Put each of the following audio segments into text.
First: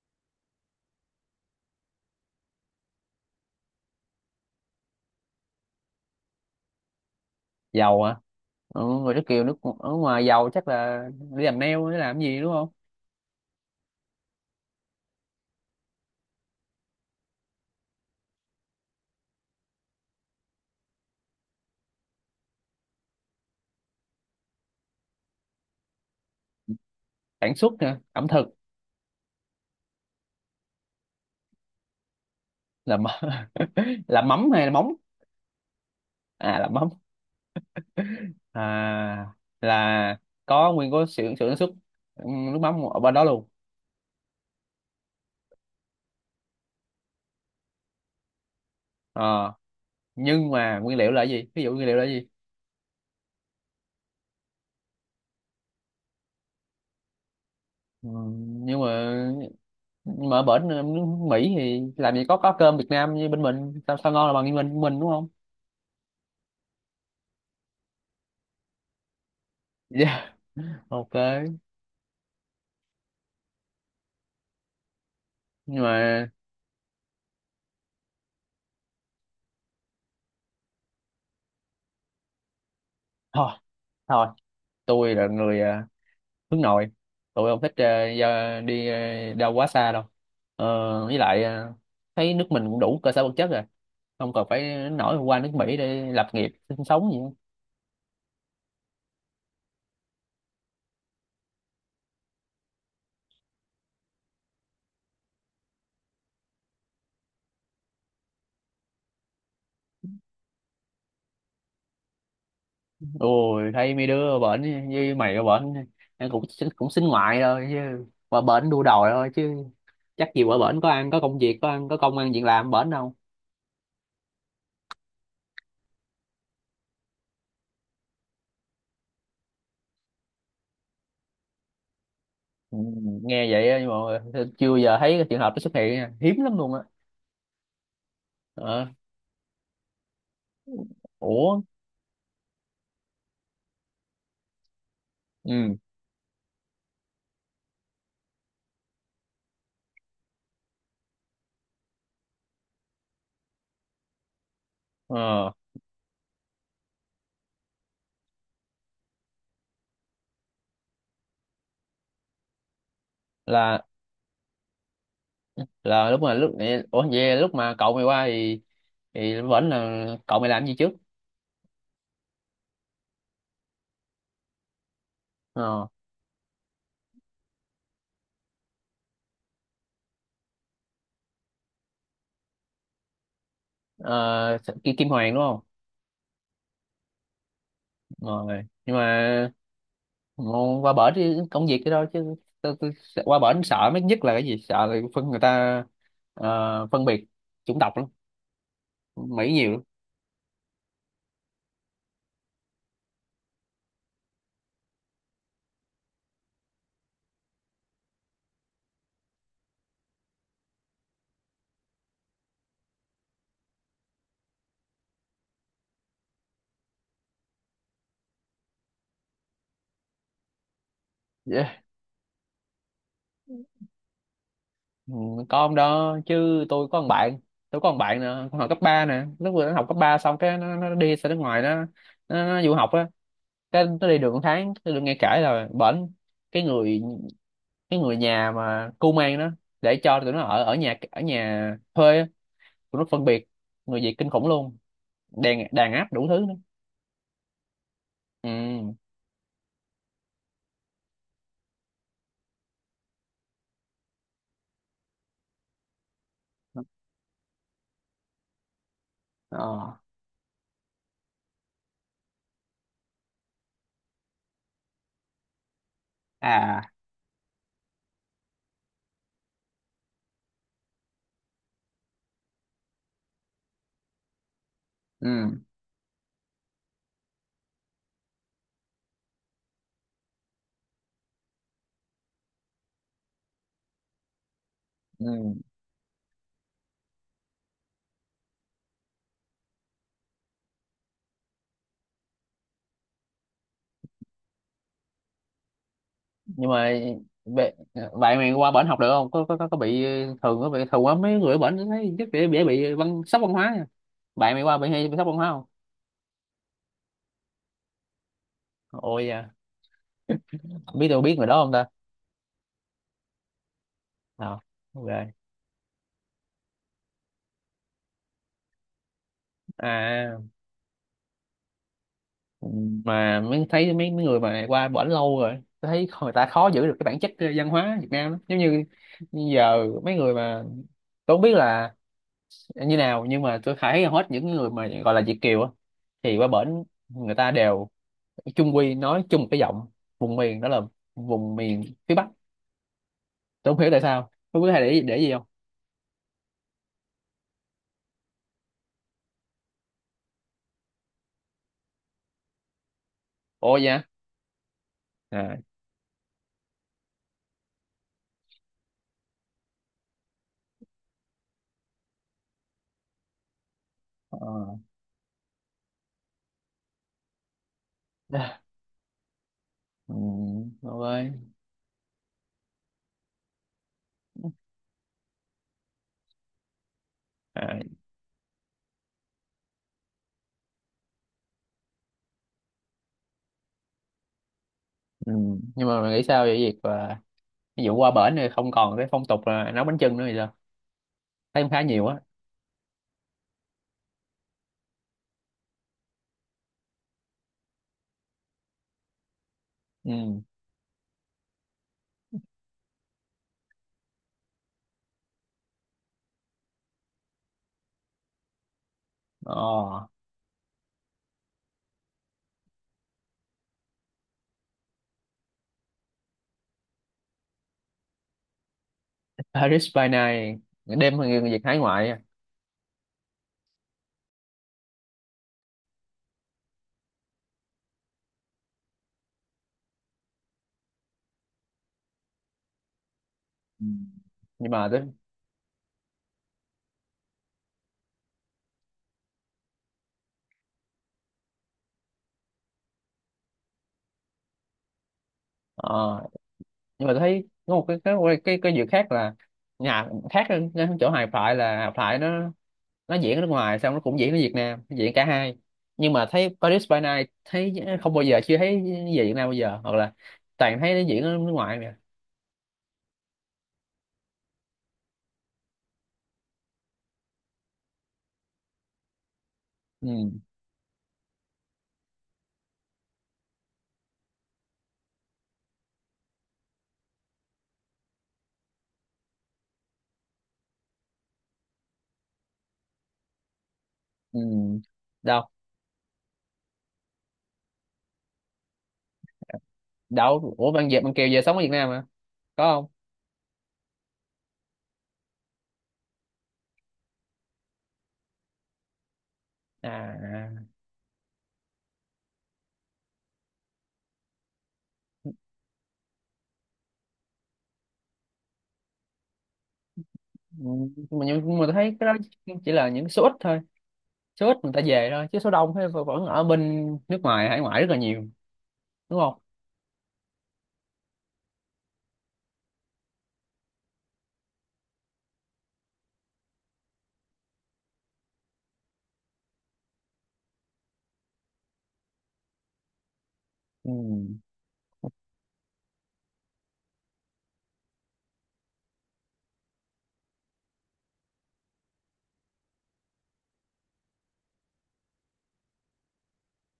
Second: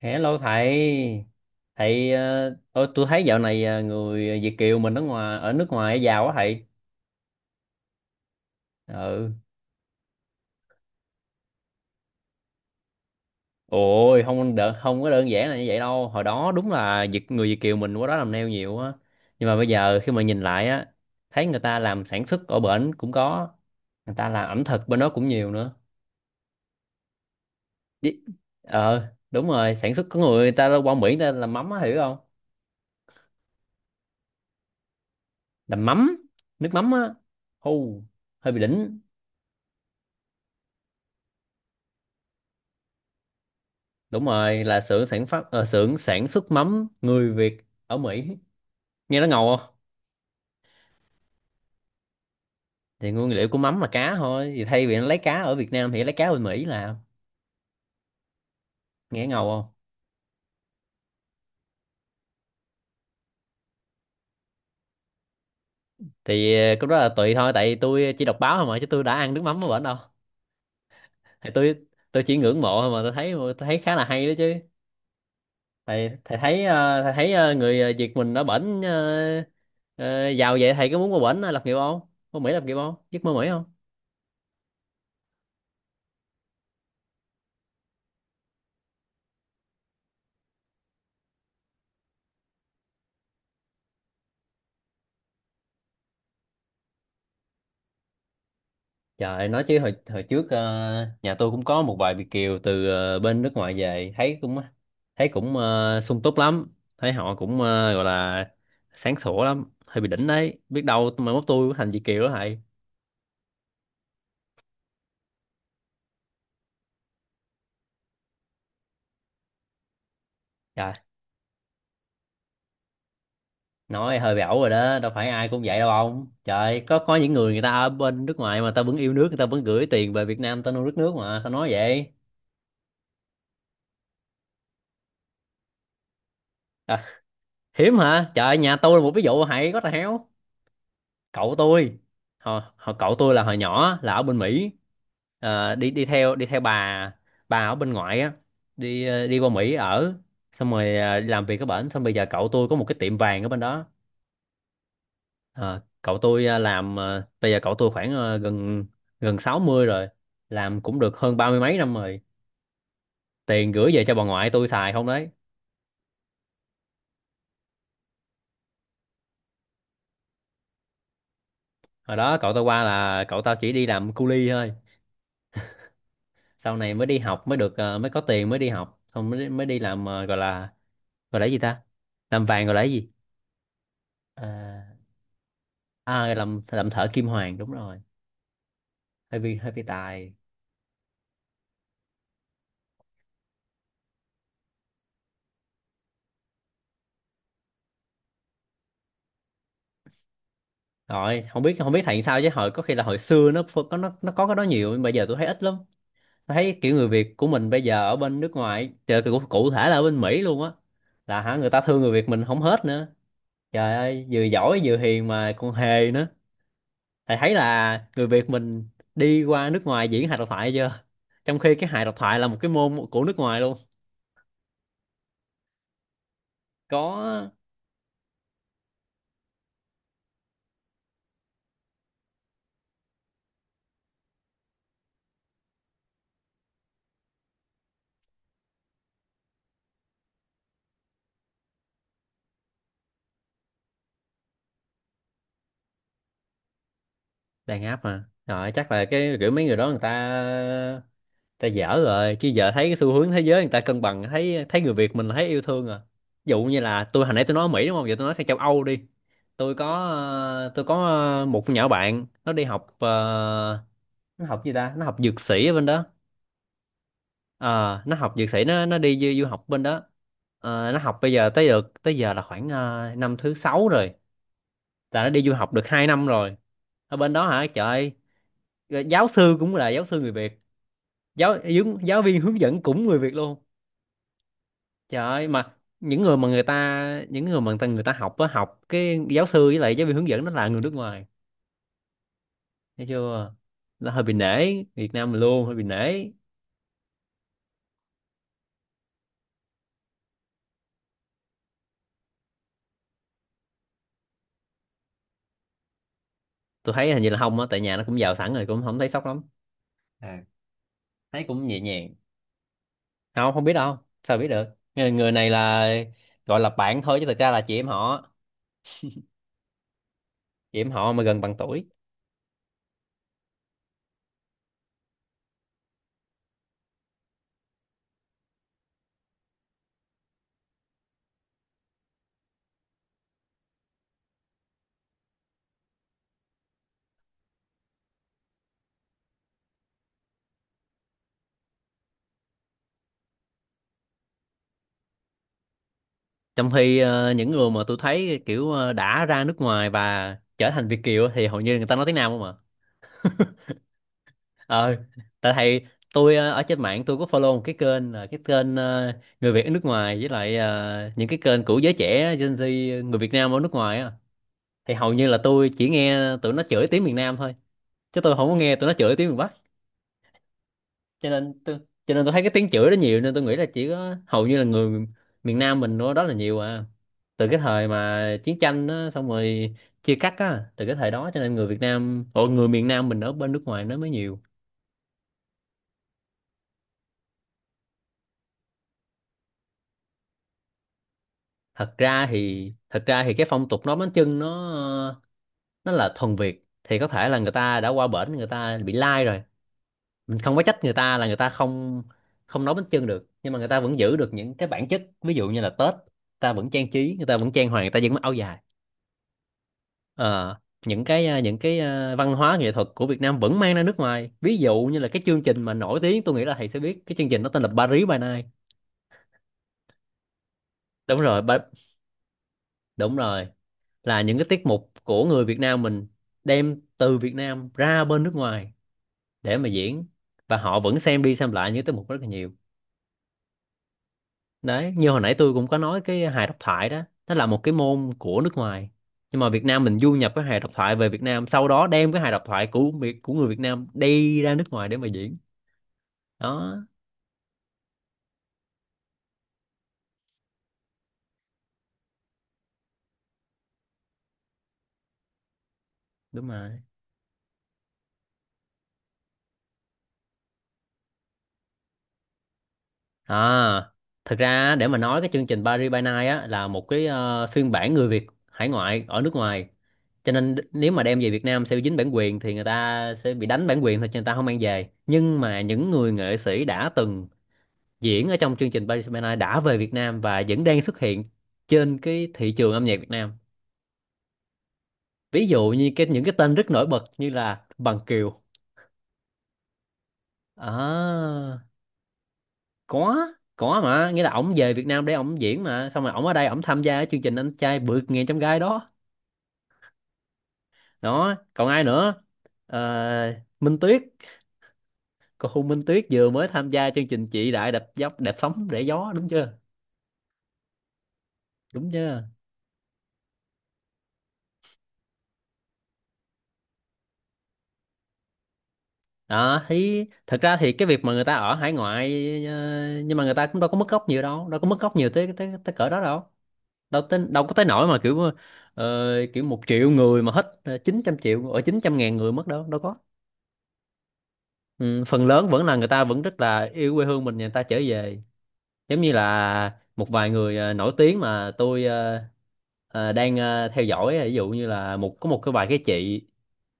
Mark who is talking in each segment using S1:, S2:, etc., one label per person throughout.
S1: Hello thầy. Thầy, ôi, tôi thấy dạo này, người Việt kiều mình ở nước ngoài giàu quá thầy.
S2: Dầu hả? Người nước
S1: Ừ,
S2: kiều nước ở ngoài giàu chắc là đi làm nail để làm gì đúng không?
S1: ôi, không có đơn giản là như vậy đâu. Hồi đó đúng là người Việt kiều mình qua đó làm neo nhiều á, nhưng mà bây giờ khi mà nhìn lại á, thấy người ta làm sản xuất ở bển cũng có, người ta làm ẩm thực bên đó cũng nhiều nữa.
S2: Sản xuất nè
S1: Chứ-
S2: ẩm thực.
S1: ờ đúng rồi, sản xuất có người ta qua Mỹ người ta làm mắm á, hiểu không?
S2: Làm làm mắm hay là móng?
S1: Làm mắm,
S2: À,
S1: nước
S2: làm mắm.
S1: mắm á. Hù, hơi bị đỉnh.
S2: À, là có nguyên có xưởng xưởng sản xuất, ừ, nước mắm ở bên đó luôn.
S1: Đúng rồi, là xưởng sản xuất mắm người Việt ở Mỹ, nghe nó
S2: Ờ,
S1: ngầu không?
S2: nhưng mà nguyên liệu là gì, ví dụ nguyên liệu là gì?
S1: Thì nguyên liệu của mắm là cá thôi, thì thay vì nó lấy cá ở Việt Nam thì nó lấy cá bên Mỹ làm,
S2: ừ, nhưng mà
S1: nghe ngầu không?
S2: nhưng mà ở bển, nước Mỹ thì làm gì có cơm Việt Nam như bên mình, sao sao ngon là bằng như mình đúng không?
S1: Thì cái đó là tùy thôi, tại vì tôi chỉ đọc báo thôi mà, chứ tôi đã ăn nước mắm ở bển đâu.
S2: Dạ, ok.
S1: Thì Tôi chỉ ngưỡng mộ thôi mà, tôi thấy khá là hay đó chứ.
S2: Nhưng
S1: thầy
S2: mà
S1: thầy thấy, Việt mình ở bển, giàu vậy thầy có muốn qua bển lập nghiệp không? Qua Mỹ lập nghiệp không, giấc mơ Mỹ
S2: thôi,
S1: không?
S2: thôi, tôi là người hướng nội. Tụi không thích đi đâu quá xa đâu. Với lại, thấy nước mình cũng đủ cơ sở vật chất rồi, không cần phải nổi qua nước Mỹ để lập nghiệp sinh sống gì hết.
S1: Trời ơi, nói chứ hồi hồi trước, nhà tôi cũng có một vài Việt kiều từ bên nước ngoài về, thấy cũng sung túc lắm, thấy họ cũng, gọi là sáng sủa lắm, hơi bị đỉnh đấy. Biết đâu mai mốt tôi cũng thành Việt kiều đó thầy.
S2: Ôi, thấy mấy đứa bệnh như mày ở bệnh em cũng cũng xin ngoại thôi chứ, qua bệnh đua đòi thôi chứ, chắc gì qua bệnh có
S1: Trời,
S2: ăn có công việc có ăn có công ăn việc làm bệnh đâu.
S1: nói hơi bị ẩu rồi đó, đâu phải ai cũng vậy đâu ông trời. Có những người người ta ở bên nước ngoài mà ta vẫn yêu nước, người ta vẫn gửi tiền về Việt Nam ta nuôi đất nước mà, sao nói vậy?
S2: Ừ, nghe vậy á, nhưng mà chưa giờ thấy cái trường hợp nó xuất hiện nha. Hiếm lắm luôn á.
S1: À, hiếm hả trời, nhà
S2: Ờ.
S1: tôi là một ví dụ thầy, có tài héo.
S2: Ủa,
S1: Cậu tôi, họ họ cậu tôi là hồi nhỏ là ở bên Mỹ. Ờ,
S2: ừ,
S1: đi đi theo bà ở bên ngoại á, đi, đi qua Mỹ ở, xong rồi, đi làm việc ở bển, xong bây giờ cậu tôi có một cái tiệm vàng ở bên đó.
S2: ờ,
S1: Ờ, cậu tôi, làm, bây giờ cậu tôi khoảng, gần gần 60 rồi, làm cũng được hơn 30 mấy năm rồi, tiền
S2: là
S1: gửi về cho bà ngoại tôi xài không đấy.
S2: là lúc mà lúc, ủa vậy lúc mà cậu mày qua thì vẫn là cậu mày làm gì trước?
S1: Hồi đó cậu tao qua là cậu tao chỉ đi làm cu li thôi,
S2: Ờ,
S1: sau này mới đi học, mới được, mới có tiền mới đi học, xong mới mới đi làm, gọi là, gọi là gì ta, làm vàng gọi là gì?
S2: ờ,
S1: à,
S2: Kim Hoàng đúng không?
S1: À, làm thợ kim hoàn, đúng rồi.
S2: Rồi nhưng
S1: Hơi
S2: mà
S1: bị, tài.
S2: ngon qua bển đi công việc cái đó chứ. Qua bển sợ mấy nhất là cái gì, sợ là phân người ta, phân biệt chủng tộc lắm, Mỹ nhiều lắm.
S1: Rồi, không biết, thầy sao chứ hồi, có khi là hồi xưa nó có nó có cái đó nhiều, nhưng bây giờ tôi thấy ít lắm. Tôi thấy kiểu người Việt của mình bây giờ ở bên nước ngoài, trời, cụ thể là ở bên Mỹ luôn á, là hả, người ta thương người Việt mình không hết nữa. Trời ơi, vừa giỏi vừa hiền mà còn hề nữa. Thầy thấy là người Việt mình đi qua nước ngoài diễn hài độc thoại chưa? Trong khi
S2: Dạ.
S1: cái hài độc thoại là một cái môn của nước ngoài luôn.
S2: Ừ, có ông đó chứ. tôi có một bạn
S1: Có.
S2: tôi có một bạn nè, con học cấp 3 nè, lúc vừa nó học cấp 3 xong cái nó đi ra nước ngoài nó, nó du học á, cái nó đi được một tháng tôi được nghe kể là bển, cái người cái người nhà mà cu mang đó để cho tụi nó ở ở nhà thuê á, tụi nó phân biệt người Việt kinh khủng luôn, đàn đàn áp đủ thứ nữa.
S1: Đang áp mà,
S2: Ừ.
S1: rồi chắc là cái kiểu mấy người đó người ta ta dở rồi, chứ giờ thấy cái xu hướng thế giới người ta cân bằng, thấy thấy người Việt mình là thấy yêu thương à. Ví dụ như là tôi hồi nãy tôi nói ở Mỹ đúng không, giờ tôi nói sang châu Âu đi.
S2: Ờ.
S1: Tôi có, một con nhỏ bạn nó đi học, nó học gì ta, nó học dược sĩ ở bên đó.
S2: À.
S1: Ờ, nó học dược sĩ, du học bên đó. Ờ, nó học bây giờ tới giờ là khoảng, năm thứ sáu rồi, là nó đi du
S2: Ừ.
S1: học được 2 năm rồi. Ở bên đó hả, trời ơi, giáo sư cũng là giáo sư người Việt, giáo giáo giáo viên hướng dẫn cũng người Việt luôn. Trời
S2: Ừ.
S1: ơi, mà những người mà người ta những người mà người ta học á, học cái giáo sư với lại giáo viên hướng dẫn nó là người nước ngoài. Thấy chưa, nó hơi bị nể Việt Nam mình luôn, hơi bị nể.
S2: Nhưng mà bệ- bạn mày qua bển học được không, có có bị thường, có bị thường quá mấy người ở bển thấy chắc dễ dễ bị văn sốc văn hóa nha. Bạn mày qua bị hay bị sốc văn hóa không?
S1: Tôi thấy hình như là không á, tại nhà nó cũng giàu sẵn rồi, cũng không thấy
S2: Ôi
S1: sốc
S2: da,
S1: lắm. À,
S2: biết tôi biết
S1: thấy
S2: người đó
S1: cũng
S2: không
S1: nhẹ
S2: ta?
S1: nhàng. Không, không biết đâu, sao biết
S2: Ờ,
S1: được.
S2: ok.
S1: Người này là gọi là bạn thôi, chứ thực ra là chị em họ,
S2: À,
S1: chị em họ mà gần bằng tuổi.
S2: mà mới thấy mấy mấy người mà qua bển lâu rồi tôi thấy người ta khó giữ được cái bản chất, văn hóa Việt Nam lắm, giống như giờ mấy người mà tôi không biết là như nào, nhưng mà tôi thấy hầu hết những người mà gọi là Việt kiều á thì qua bển người ta đều chung quy nói chung một cái giọng vùng miền, đó là vùng miền phía Bắc. Tôi không hiểu tại sao, không biết hay để gì không.
S1: Trong khi, những người mà tôi thấy kiểu, đã ra nước ngoài và trở thành Việt kiều thì hầu như người ta nói tiếng Nam không à.
S2: Ồ dạ.
S1: Ờ, tại
S2: À.
S1: thầy, tôi, ở trên mạng tôi có follow một cái kênh, là cái kênh, người Việt ở nước ngoài với lại, những cái kênh của giới trẻ Gen Z, người Việt Nam ở nước ngoài á.
S2: Ờ.
S1: Thì hầu như là tôi chỉ nghe tụi nó chửi tiếng miền Nam thôi, chứ tôi không có nghe tụi nó chửi tiếng miền Bắc.
S2: Ừ, đúng
S1: cho
S2: rồi.
S1: nên tôi cho nên tôi thấy cái tiếng chửi đó nhiều, nên tôi nghĩ là chỉ có hầu như là người miền Nam mình đó là nhiều à. Từ cái
S2: À.
S1: thời mà chiến tranh á, xong rồi chia cắt á, từ cái thời đó cho nên người miền Nam mình ở bên nước ngoài nó mới nhiều.
S2: Ừ. Nhưng mà mày nghĩ sao về việc mà ví dụ qua bển thì không còn cái phong tục là nấu bánh chưng nữa thì sao, thấy cũng khá
S1: thật
S2: nhiều á.
S1: ra thì thật ra thì cái phong tục bánh chưng nó là thuần Việt, thì có thể là người ta đã qua bển người ta bị lai rồi. Mình
S2: Ừ.
S1: không có trách người ta là người ta không không nấu bánh chưng được, nhưng mà người ta vẫn giữ được những cái bản chất, ví dụ như là Tết người ta vẫn trang trí, người ta vẫn trang hoàng, người ta vẫn mặc áo dài.
S2: Ờ.
S1: Ờ, những cái, văn hóa nghệ thuật của Việt Nam vẫn mang ra nước ngoài, ví dụ như là cái chương trình mà nổi tiếng tôi nghĩ là thầy sẽ biết, cái chương trình nó tên là Paris by Night.
S2: Paris by Night, đêm
S1: Đúng
S2: người người
S1: rồi ba,
S2: Việt hải ngoại á.
S1: đúng rồi, là những cái tiết mục của người Việt Nam mình đem từ Việt Nam ra bên nước ngoài để mà diễn, và họ vẫn xem đi xem lại những tiết mục rất là nhiều.
S2: Ừ. Nhưng mà
S1: Đấy,
S2: tôi,
S1: như hồi nãy tôi cũng có nói cái hài độc thoại đó, nó là một cái môn của nước ngoài, nhưng mà Việt Nam mình du nhập cái hài độc thoại về Việt Nam, sau đó đem cái hài độc thoại của của người Việt Nam đi ra nước ngoài để mà diễn.
S2: ờ,
S1: Đó.
S2: nhưng mà tôi thấy có một cái cái việc khác là nhà khác hơn cái chỗ Hà Phại, là Hà Phại nó diễn ở nước ngoài xong nó cũng diễn ở Việt Nam, diễn cả hai. Nhưng mà
S1: Đúng
S2: thấy
S1: rồi.
S2: Paris by Night thấy không bao giờ, chưa thấy về Việt Nam bao giờ, hoặc là toàn thấy nó diễn ở nước ngoài mà.
S1: À, thực ra á, để mà nói cái chương trình Paris by Night á là một cái, phiên bản người Việt hải ngoại ở nước ngoài.
S2: Ừ.
S1: Cho nên nếu mà đem về Việt Nam sẽ dính bản quyền, thì người ta sẽ bị đánh bản quyền thôi cho người ta không mang về. Nhưng mà những người nghệ sĩ đã từng diễn ở trong chương trình Paris by Night đã về Việt Nam và vẫn đang xuất hiện trên cái thị trường âm nhạc Việt Nam.
S2: Ừ. Đâu,
S1: Ví dụ như những cái tên rất nổi bật như là Bằng Kiều.
S2: đâu, ủa bạn Việt bạn Kiều về sống ở
S1: À.
S2: Việt Nam mà, có không?
S1: có có mà nghĩa là ổng về Việt Nam để ổng diễn, mà xong rồi ổng ở đây ổng tham gia cái chương trình Anh Trai Vượt Ngàn Chông Gai đó.
S2: À.
S1: Đó, còn ai nữa? Ờ, Minh Tuyết, cô Hùng Minh Tuyết vừa mới tham gia chương trình Chị Đại Đạp Dốc Đạp Sóng Rẽ Gió đúng chưa,
S2: ừ, nhưng mà nhưng mà tôi
S1: đúng
S2: thấy cái đó
S1: chưa?
S2: chỉ là những số ít thôi, số ít người ta về thôi, chứ số đông thì vẫn vẫn ở bên nước ngoài hải ngoại rất là nhiều, đúng không?
S1: Đó, thì thật ra thì cái việc mà người ta ở hải ngoại, ờ, nhưng mà người ta cũng đâu có mất gốc nhiều đâu, đâu có mất gốc nhiều tới, tới cỡ đó đâu, đâu có tới nỗi mà kiểu, ờ, kiểu 1 triệu người mà hết, 900 ngàn người mất, đâu đâu có.
S2: Ừ.
S1: Ừ, phần lớn vẫn là người ta vẫn rất là yêu quê hương mình, người ta trở về. Giống như là một vài người, nổi tiếng mà tôi, đang, theo dõi, ví dụ như là một cái vài cái chị,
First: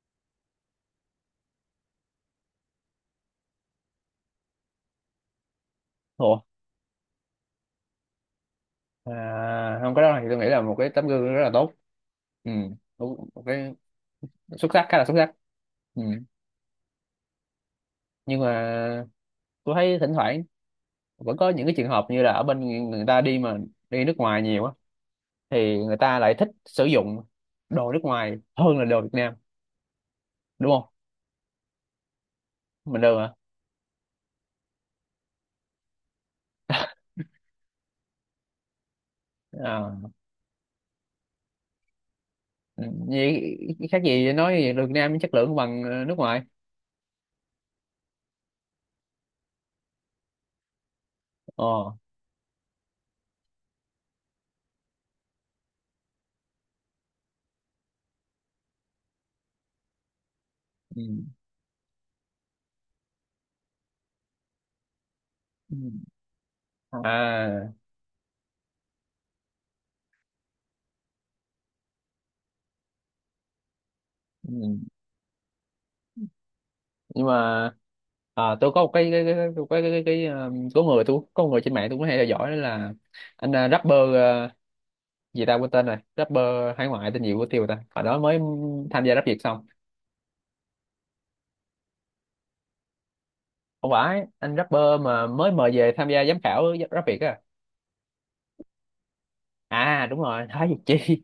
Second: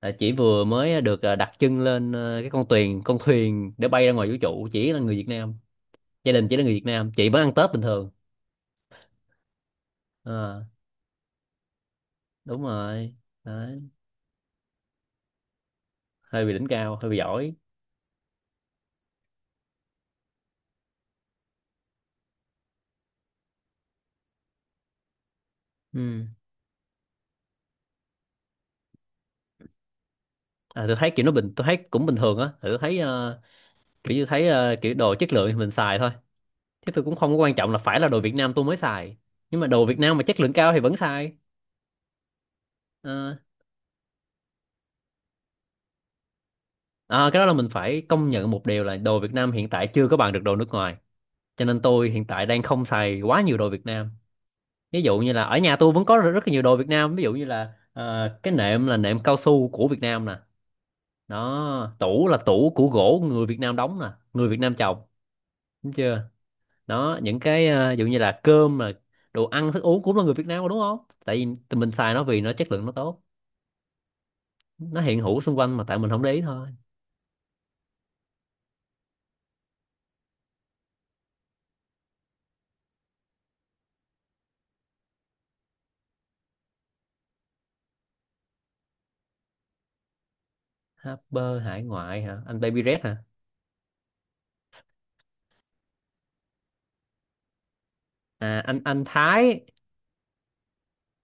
S1: chỉ vừa mới được, đặt chân lên, cái con thuyền để bay ra ngoài vũ trụ, chỉ là người Việt Nam, gia
S2: Ủa.
S1: đình chỉ là người Việt Nam, chị vẫn ăn Tết bình thường.
S2: À, không, cái đó thì tôi nghĩ là
S1: Ờ,
S2: một cái tấm gương rất là tốt. Ừ.
S1: đúng rồi.
S2: Một một cái
S1: Đấy.
S2: xuất sắc, khá là xuất sắc. Ừ.
S1: Hơi bị đỉnh cao, hơi bị giỏi.
S2: Nhưng mà tôi thấy thỉnh thoảng vẫn có những cái trường hợp như là ở bên người ta đi mà đi nước ngoài nhiều á thì người ta
S1: Ừ.
S2: lại thích sử dụng đồ nước ngoài hơn là đồ Việt Nam, đúng
S1: À,
S2: không?
S1: tôi thấy kiểu nó bình tôi thấy cũng bình thường á, tôi thấy,
S2: Mình được hả?
S1: kiểu như thấy, kiểu đồ chất lượng thì mình xài thôi. Thế tôi cũng không có quan trọng là phải là đồ Việt Nam tôi mới xài. Nhưng mà đồ Việt
S2: À.
S1: Nam mà chất lượng cao thì vẫn xài.
S2: Ừ,
S1: Ờ,
S2: vậy khác gì nói vậy, Việt Nam chất lượng bằng nước ngoài.
S1: à, cái đó là mình phải công nhận một điều là đồ Việt Nam hiện tại chưa có bằng được đồ nước ngoài. Cho nên
S2: Ờ.
S1: tôi hiện tại đang không xài quá nhiều đồ Việt Nam. Ví dụ như là ở nhà tôi vẫn có rất là nhiều đồ Việt Nam. Ví dụ như là, cái nệm là nệm cao su của Việt Nam nè.
S2: Ừ.
S1: Đó, tủ là tủ của gỗ người Việt Nam đóng nè, người Việt Nam trồng,
S2: Ừ.
S1: đúng chưa? Đó, những cái,
S2: À.
S1: ví dụ như là cơm là đồ ăn thức uống cũng là người Việt Nam mà đúng không? Tại vì tụi mình xài nó vì nó chất lượng nó tốt,
S2: Ừ.
S1: nó hiện hữu xung quanh mà tại mình không để ý thôi.
S2: Nhưng mà à, tôi có một cái cái có người, tôi có người trên mạng tôi cũng hay theo dõi, đó là anh, rapper, gì ta, quên tên rồi, rapper hải ngoại tên gì của tiêu ta, hồi đó mới tham gia Rap Việt xong,
S1: Harper hải ngoại hả, anh Baby Red hả?
S2: không phải, anh rapper mà mới mời về tham gia giám khảo Rap Việt á.
S1: À, anh Thái,
S2: À, đúng rồi, Thái Việt Chi.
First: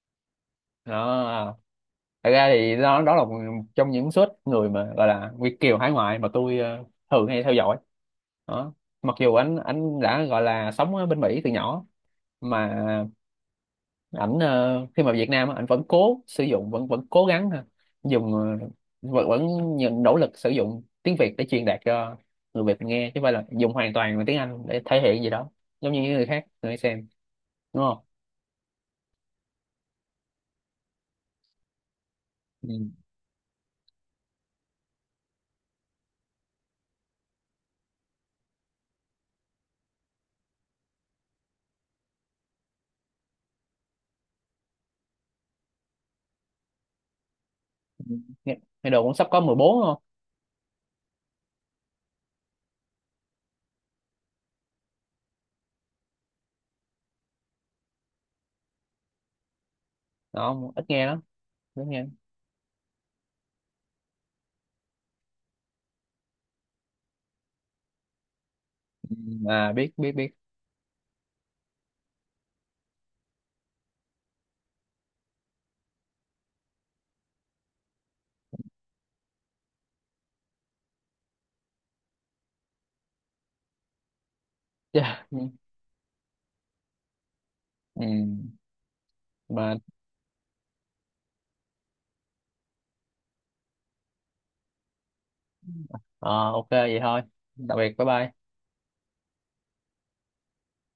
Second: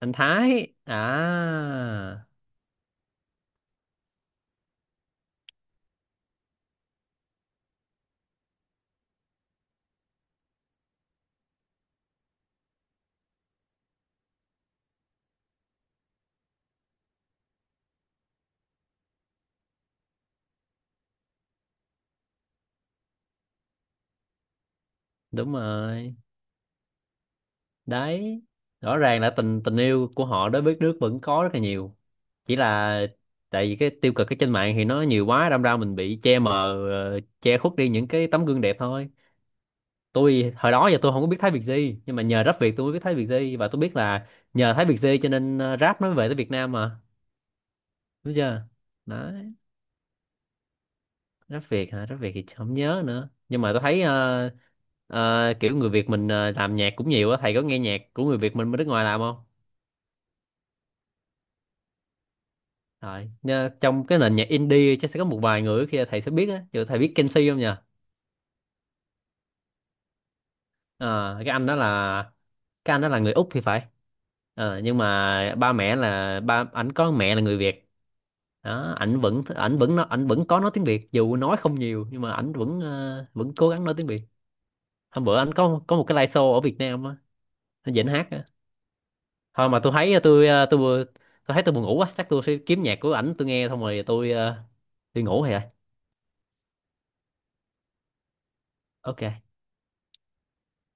S1: anh Thái
S2: Đó. À.
S1: à?
S2: Thật ra thì đó, đó là một trong những suất người mà gọi là Việt kiều hải ngoại mà tôi, thường hay theo dõi. Đó, mặc dù anh đã gọi là sống ở bên Mỹ từ nhỏ, mà ảnh, khi mà Việt Nam á, ảnh vẫn cố sử dụng, vẫn vẫn cố gắng ha, dùng, vẫn vẫn nhận nỗ lực sử dụng tiếng Việt để truyền đạt cho người Việt nghe, chứ không phải là dùng hoàn toàn bằng tiếng Anh để thể hiện gì đó
S1: Đúng
S2: giống như những
S1: rồi.
S2: người khác người xem, đúng không?
S1: Đấy, rõ ràng là tình tình yêu của họ đối với nước vẫn có rất là nhiều, chỉ là
S2: Ừ.
S1: tại vì cái tiêu cực ở trên mạng thì nó nhiều quá, đâm ra mình bị che mờ, che khuất đi những cái tấm gương đẹp thôi. Tôi hồi đó giờ tôi không có biết Thái Việt gì, nhưng mà nhờ Rap Việt tôi mới biết Thái Việt gì, và tôi biết là nhờ Thái Việt gì cho nên, rap nó mới về tới Việt Nam mà, đúng
S2: Nghe,
S1: chưa?
S2: nghe đồn cũng
S1: Đó.
S2: sắp có 14 đúng không?
S1: Rap Việt hả, Rap Việt thì không nhớ nữa, nhưng mà tôi thấy, kiểu người Việt mình, làm nhạc cũng nhiều á, thầy có nghe nhạc của người Việt mình bên nước ngoài làm không?
S2: Đó, ít nghe lắm, ít nghe.
S1: Rồi nha, trong cái nền nhạc indie chắc sẽ có một vài người khi thầy sẽ biết á. Ví thầy biết Kenzie không nhỉ?
S2: Ừ, à, biết biết biết.
S1: Ờ, cái anh đó là người Úc thì phải. Ờ, nhưng mà ba mẹ là ảnh có mẹ là người Việt. Đó, ảnh vẫn có nói tiếng Việt, dù nói không nhiều, nhưng mà ảnh vẫn, vẫn cố gắng nói tiếng Việt.
S2: Yeah.
S1: Hôm bữa ảnh có một cái live show ở Việt Nam á, ảnh
S2: Ừ.
S1: dẫn hát. Thôi
S2: Mà
S1: mà tôi thấy, tôi thấy tôi buồn ngủ quá, chắc tôi sẽ kiếm nhạc của ảnh tôi nghe, xong rồi tôi, đi ngủ rồi.
S2: ờ, ok vậy thôi, tạm biệt, bye bye.
S1: Ok.